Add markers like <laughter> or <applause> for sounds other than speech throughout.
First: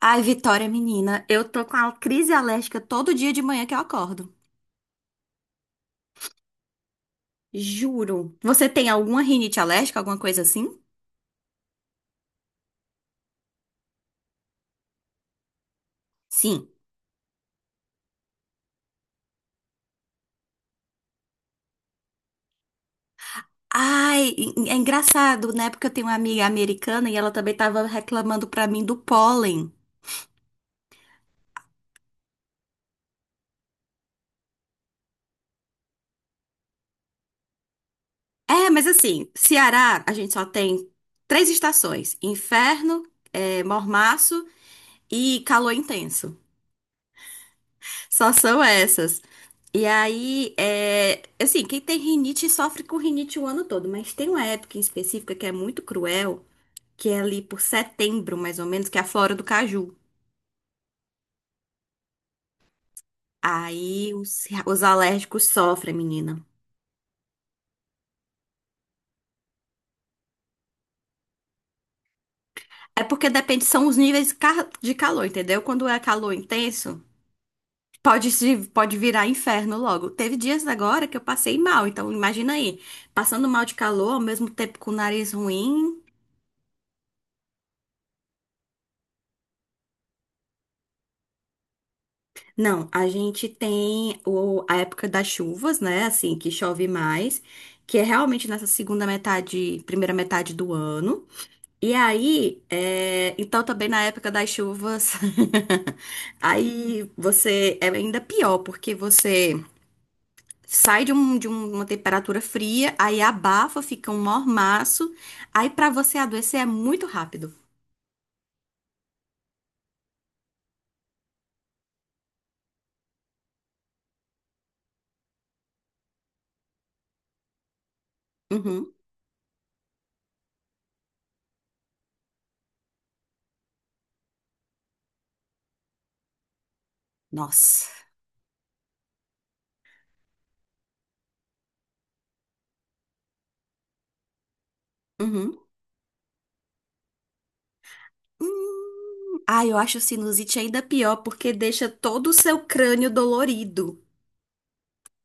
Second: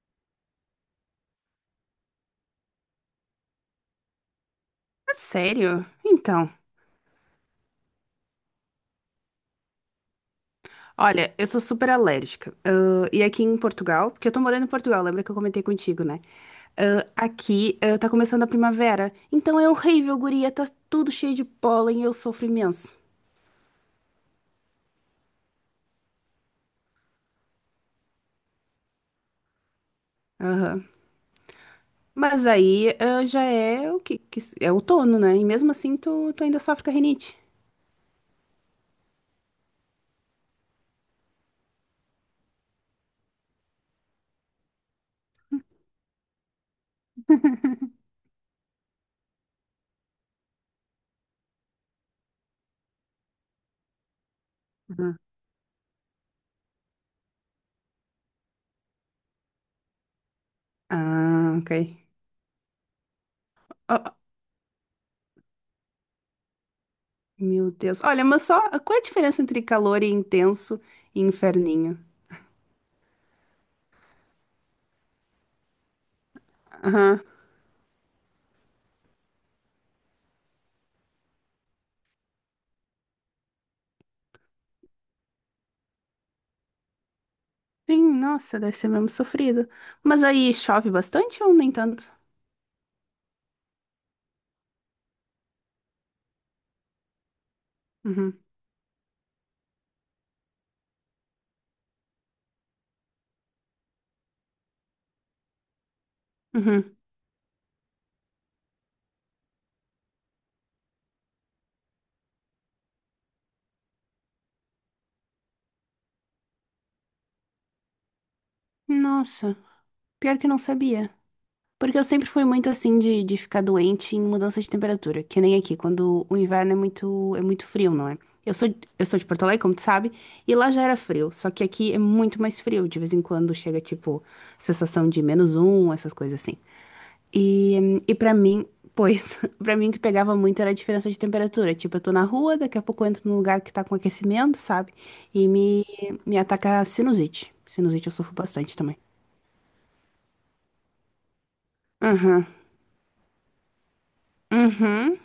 Ai, Vitória, menina, eu tô com a crise alérgica todo dia de manhã que eu acordo. Sério? Então, Juro. Você tem alguma rinite alérgica, alguma coisa assim? olha, eu sou super alérgica. E aqui em Portugal, porque eu tô morando em Portugal, lembra que eu comentei contigo, né? Sim. Aqui, tá começando a primavera. Então é horrível, guria, tá tudo cheio de pólen e eu sofro imenso. Ai, é engraçado, né? Porque eu tenho uma amiga americana e ela também tava reclamando pra mim do pólen. Aham. Mas aí, já é o que, que é outono, né? E mesmo assim tu ainda sofre com a rinite. É, mas assim, Ceará, a gente só tem três estações: inferno, é, mormaço e calor intenso. Só são essas. E aí, é, assim, quem tem rinite sofre com rinite o ano todo, mas tem uma época em Uhum. específica que é muito cruel, que é ali por setembro, mais ou menos, que é a flora do caju. Ah, ok. Ó, Aí ó, os alérgicos sofrem, menina. meu Deus. Olha, mas só, qual é a diferença entre calor e intenso e inferninho? É porque depende, são os níveis de calor, entendeu? Quando é calor intenso, pode, pode virar inferno logo. Teve dias agora que eu passei mal, então imagina aí, passando mal de calor, ao mesmo tempo com o nariz ruim. Sim, nossa, deve ser mesmo sofrido. Mas aí chove bastante ou nem tanto? Não, a gente tem o, a época das chuvas, né? Assim, que chove mais, que é Uhum, realmente nessa segunda metade, primeira metade do ano. E aí, é, então também na época das chuvas, <laughs> uhum. aí você é ainda pior, porque você sai de, um, uma temperatura fria, aí abafa, fica um mormaço, aí pra você adoecer é muito rápido. Nossa, pior que não sabia. Porque eu sempre fui muito assim de ficar doente em mudança de temperatura, que nem aqui, quando o inverno é muito frio, não é? Eu sou, Uhum. eu sou de Porto Alegre, como tu sabe, e lá já era frio, só que aqui é muito mais frio. De vez em quando chega, tipo, sensação de -1, essas coisas assim. Nossa. E para mim, pois, <laughs> pra mim o que pegava muito era a diferença de temperatura. Tipo, eu tô na rua, daqui a pouco eu entro num lugar que tá com aquecimento, sabe? E me ataca a sinusite. Sinusite eu sofro bastante também. Hum. Ah, eu acho sinusite ainda pior porque deixa todo o Uhum, seu crânio dolorido. uhum.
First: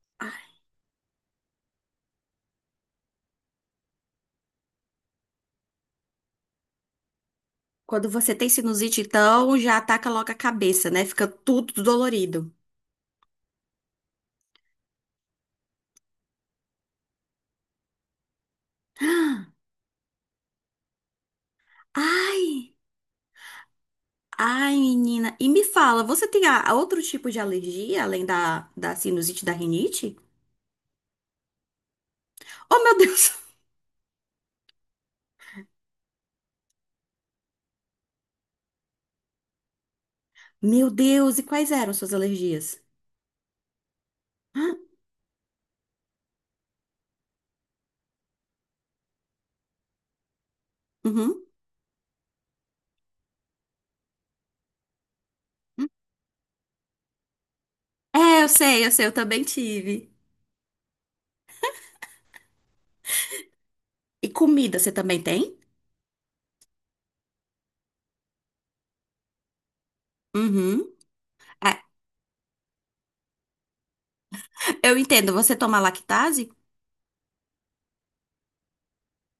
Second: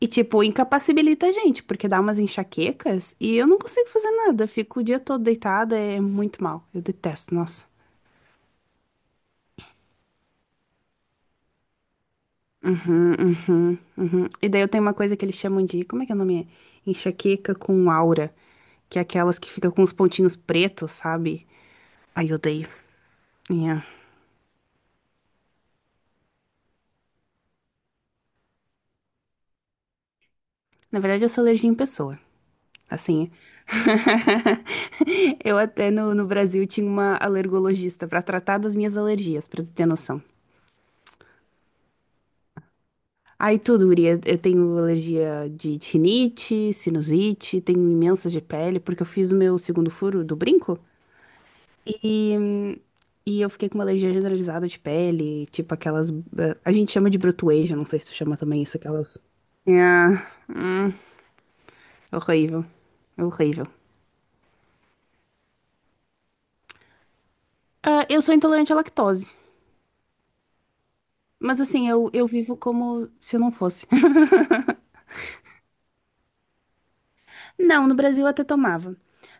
E, tipo, Ah, incapacibilita a gente, porque dá umas enxaquecas e eu não consigo fazer nada. Eu fico o dia todo deitada, é muito mal. Eu detesto, nossa. quando você tem sinusite, então já ataca logo a cabeça, né? Fica tudo dolorido. Uhum, uhum, uhum. E daí eu tenho uma coisa que eles chamam de, como é que é o nome? Enxaqueca com aura, que é aquelas Ah, que ficam com os pontinhos pretos, sabe? Ai, eu odeio. ai, É. ai, menina. E me fala, você tem outro tipo de alergia além da, da sinusite e da rinite? Na verdade, eu sou alergia em pessoa, Oh, meu assim. Deus! <laughs> <laughs> Eu até no Brasil tinha uma alergologista pra tratar das minhas alergias, pra tu ter noção. Meu Deus, e quais eram suas alergias? Aí tudo, guria. Eu Ah, tenho alergia de rinite, sinusite, tenho imensas de pele, porque eu fiz o meu segundo furo do brinco. uhum. E, e eu fiquei com uma alergia generalizada de pele, tipo aquelas. A gente chama de brotoeja, não sei se tu chama É, eu também isso, sei, eu sei, eu aquelas. também tive. Ah, horrível. Horrível. E comida, você também tem? Ah, eu sou intolerante à lactose, Uhum. mas É, assim, eu vivo como se eu não fosse. eu entendo, você toma lactase? Não, no Brasil eu até tomava.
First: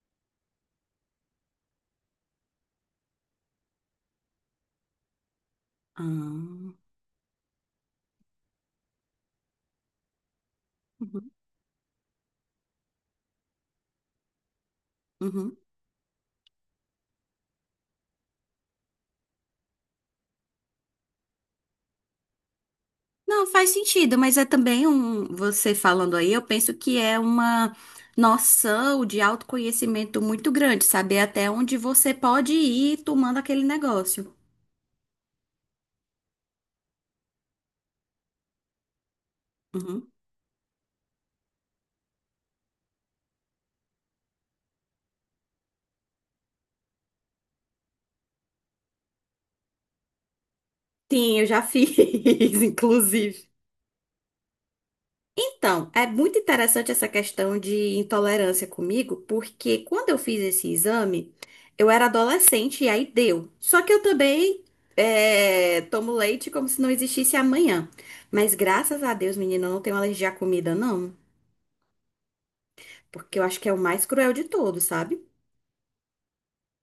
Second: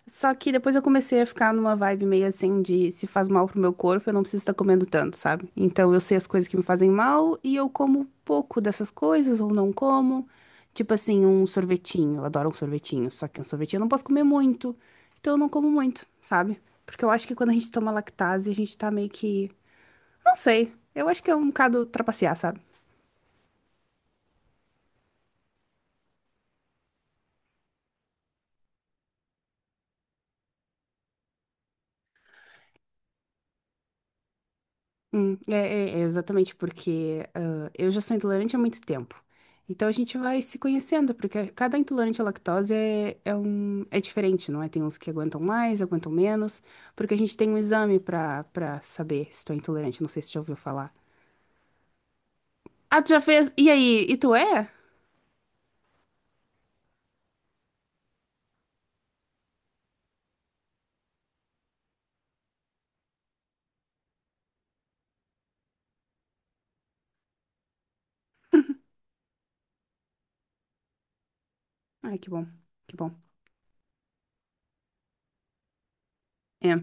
Só que depois eu comecei a ficar numa vibe meio assim de se faz mal pro meu corpo, eu não preciso estar comendo tanto, sabe? Então eu Ah, sei as coisas que me uhum, fazem mal e eu como pouco dessas coisas ou não como. Tipo assim, um sorvetinho, eu adoro um sorvetinho, só que um sorvetinho eu não posso comer muito, então eu não uhum. como muito, sabe? Porque eu acho que quando a gente toma lactase, a gente tá meio que, não sei, eu acho que é um bocado trapacear, sabe? Não, faz sentido, mas é também um. Você falando aí, eu penso que é uma noção de autoconhecimento muito grande, saber até onde você pode ir tomando aquele negócio. É exatamente porque eu já sou intolerante há muito tempo. Então a Uhum. gente vai se conhecendo, porque cada intolerante à lactose é diferente, não é? Tem uns que aguentam mais, aguentam menos, porque a gente tem um exame pra saber se tu é intolerante. Não sei se tu já ouviu falar. Sim, eu já fiz, <laughs> Ah, tu já inclusive. fez? E aí? E tu é? Então, é muito interessante essa questão de intolerância comigo, porque quando eu fiz esse exame, eu era adolescente e aí deu. Só que eu também é, tomo leite como se não existisse amanhã. Mas graças a Deus, menina, eu não tenho alergia à comida, não. Ai, que bom, que bom. Porque eu acho que é o mais cruel de todos, sabe? É.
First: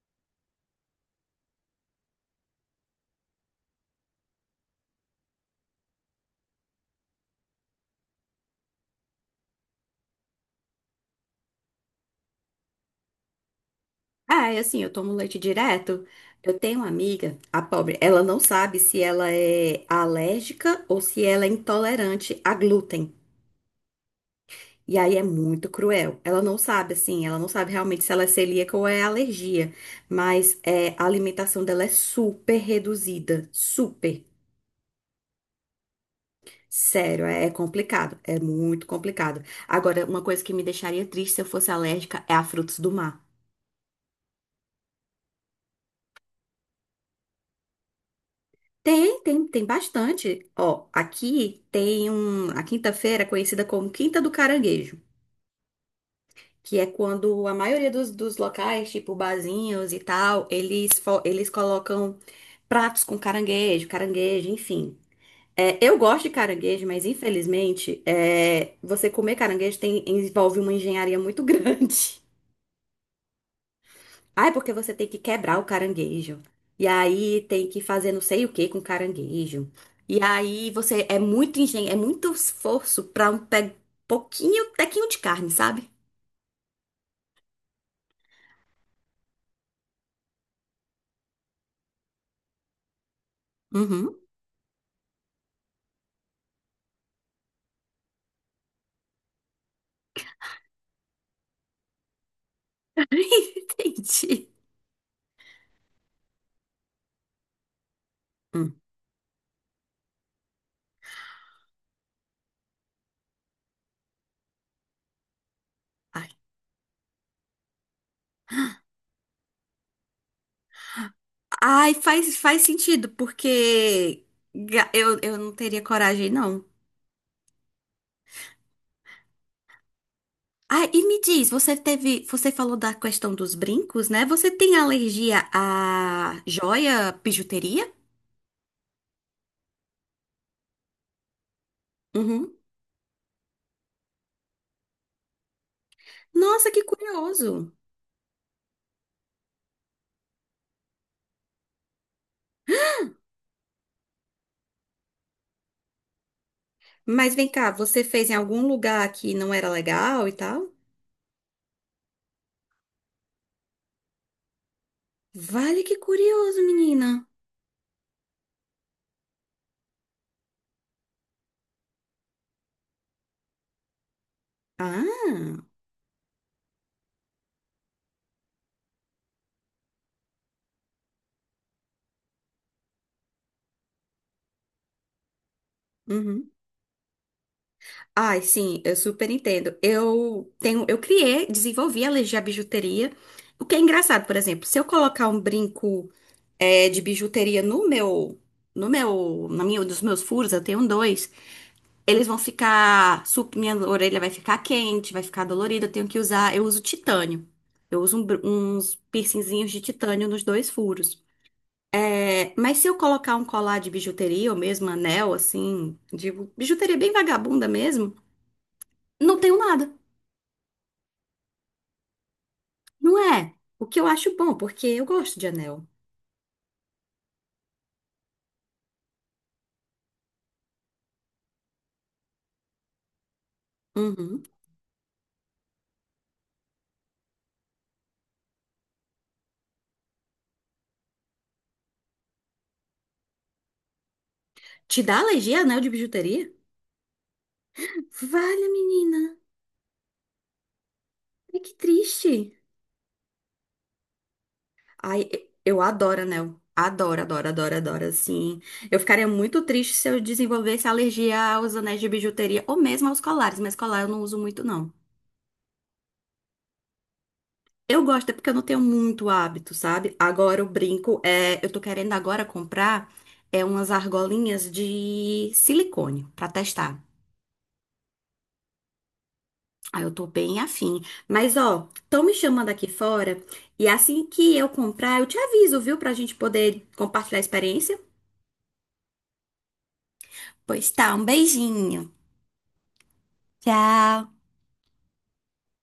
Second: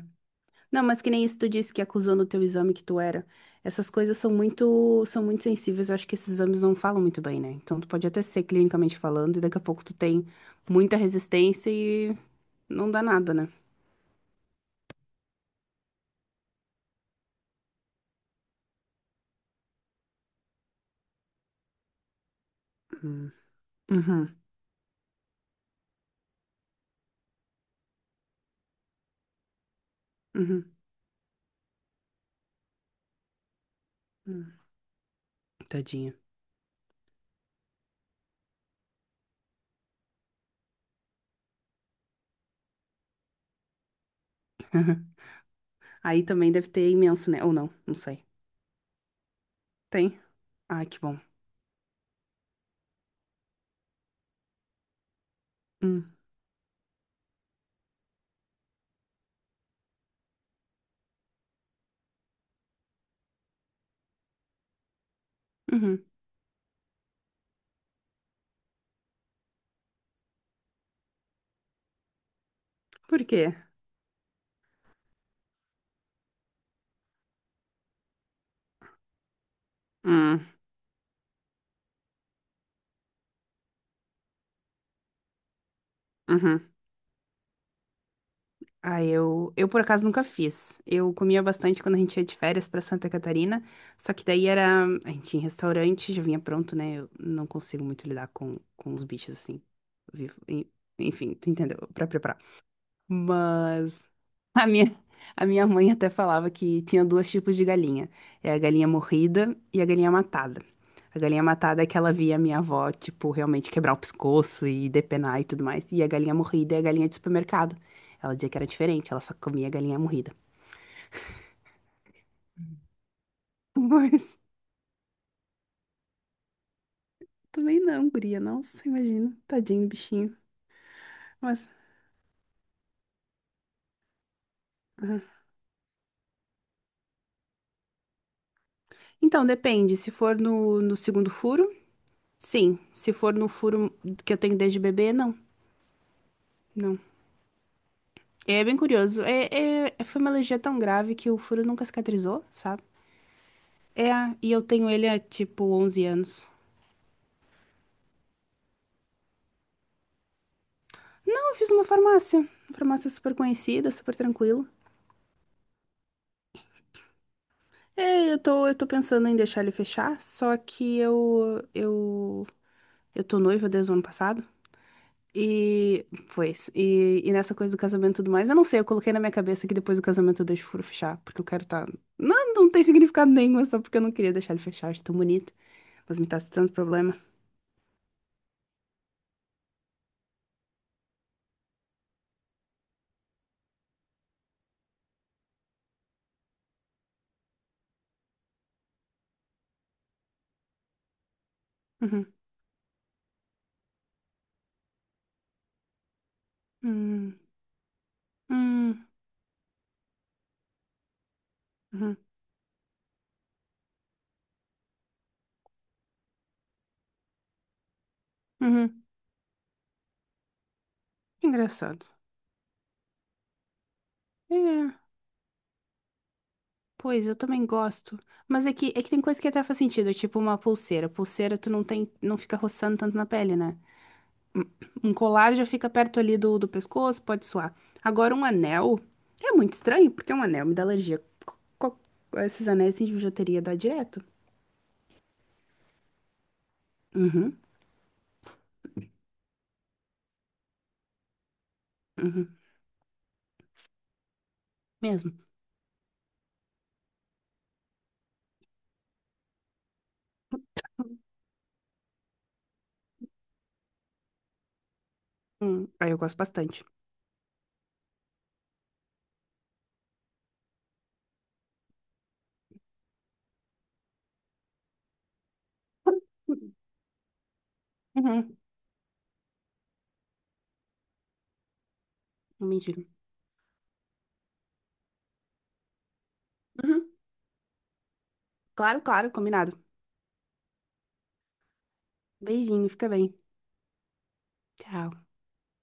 Não, mas que nem isso tu disse que acusou no teu exame que tu era. Essas coisas são muito sensíveis. Eu acho que esses exames não falam muito bem, né? Então tu pode até ser clinicamente falando e daqui a pouco tu tem muita resistência e não dá nada, né? Ah, é assim, eu tomo leite direto. Eu tenho uma amiga, a pobre, ela não sabe se ela é alérgica ou se ela é intolerante a glúten. Hum. Uhum. E aí é muito cruel. Ela não sabe, assim, ela não sabe realmente se ela é celíaca ou é alergia. Mas Uhum. é, a alimentação dela é super reduzida. Super. Uhum. Tadinha. Sério, é, é complicado. É muito complicado. Agora, uma coisa que me deixaria triste se eu fosse alérgica é a frutos do mar. <laughs> Uhum. Aí também deve ter imenso, né? Ou não, não sei. Tem, tem, tem Tem? bastante. Ai, Ó, que bom. aqui tem um, a quinta-feira é conhecida como Quinta do Caranguejo. Hum. Que é quando a maioria dos locais, tipo barzinhos e tal, eles, eles colocam pratos com caranguejo, caranguejo, enfim. É, eu Uhum. gosto de caranguejo, mas infelizmente, é, você comer caranguejo envolve uma engenharia muito <laughs> grande. Por quê? Ah, é porque você tem que quebrar o caranguejo. E aí tem que fazer não sei o que com caranguejo. E Hum. aí você é muito engen é muito esforço pra um pe pouquinho, tequinho de carne, sabe? Uhum. Ah, eu por acaso nunca fiz. Eu comia bastante quando a gente ia de férias pra Santa Catarina, só Uhum. que daí era, a gente ia em restaurante, já vinha pronto, né? Eu não consigo muito lidar com os bichos assim, vivo. Enfim, tu entendeu? Pra preparar. <laughs> Mas Entendi. a minha, a minha mãe até falava que tinha dois tipos de galinha. É a galinha morrida e a galinha matada. A galinha matada é que ela via a minha avó, tipo, realmente quebrar o pescoço e depenar e tudo mais. E a Ai, galinha morrida é a galinha de supermercado. Ela dizia que era diferente, ela só comia galinha morrida. ai, faz, faz sentido, <laughs> porque Mas eu não teria coragem, não. também não, guria. Nossa, imagina. Tadinho do bichinho. Ai, e me diz, Mas. você teve, você falou da questão dos brincos, né? Você tem Aham. alergia a joia, bijuteria? Então, depende. Se for no segundo furo, Uhum. sim. Se for no furo que eu tenho desde bebê, não. Nossa, que Não. curioso. É bem curioso. É, é- foi uma alergia tão grave que o furo nunca cicatrizou, sabe? É, e eu tenho ele há tipo 11 anos. Mas vem cá, você fez em algum lugar que não era legal e tal? Então, eu fiz uma farmácia. Uma farmácia super conhecida, super tranquila. Vale que curioso, menina. É, eu tô pensando em deixar ele fechar, só que eu tô noiva desde o ano passado. Ah, E, pois, e nessa coisa do casamento e tudo mais, eu não sei, eu coloquei na minha cabeça que depois do casamento eu deixo o furo fechar, porque eu quero tá... Não, não tem significado nenhum, é só porque eu não queria deixar ele fechar, acho tão bonito, mas me tá uhum. dando problema. Ai, sim, eu super entendo. Eu tenho, eu criei, desenvolvi a legia bijuteria. O que é engraçado, por exemplo, se eu colocar um brinco é, de bijuteria no meu, no meu, na minha, nos meus furos, eu tenho dois. Eles Uhum. vão ficar, minha orelha vai ficar quente, vai ficar dolorida. Eu tenho que usar, eu uso Hum, titânio. Eu uso uns hum, piercingzinhos de titânio nos dois furos. uhum, É, mas se eu colocar um colar de bijuteria ou mesmo anel, assim, de bijuteria bem vagabunda mesmo, uhum. não tenho nada. Engraçado. Não é? O que eu acho bom, porque É, eu gosto de anel. pois eu também gosto. Mas é que tem coisa que até faz sentido, tipo uma pulseira. Pulseira tu não tem, não fica roçando tanto na pele, né? Uhum. Um colar já fica perto ali do, do pescoço, pode suar. Agora um anel é muito estranho, porque um anel me dá alergia. Co- co- Esses anéis assim, de bijuteria dá direto. Te dá alergia a anel de bijuteria? Uhum, Vale, menina. Ai, que triste. uhum, Ai, mesmo. Eu adoro anel. Adoro, adoro, adoro, adoro, assim. Eu ficaria muito triste se eu desenvolvesse alergia aos anéis de bijuteria ou mesmo aos colares, mas colar eu não uso muito, não. Aí eu gosto bastante. Eu gosto, é porque eu não tenho muito hábito, sabe? Agora o brinco é. Eu tô querendo agora comprar é umas argolinhas de silicone pra testar. Uhum, Ah, eu tô bem afim. Mas, ó, estão me não chamando aqui mentira. fora e assim que eu comprar, eu te aviso, viu? Pra gente poder Uhum, compartilhar a experiência. claro, claro, combinado. Pois tá, um beijinho. Beijinho, fica bem. Tchau. Tchau.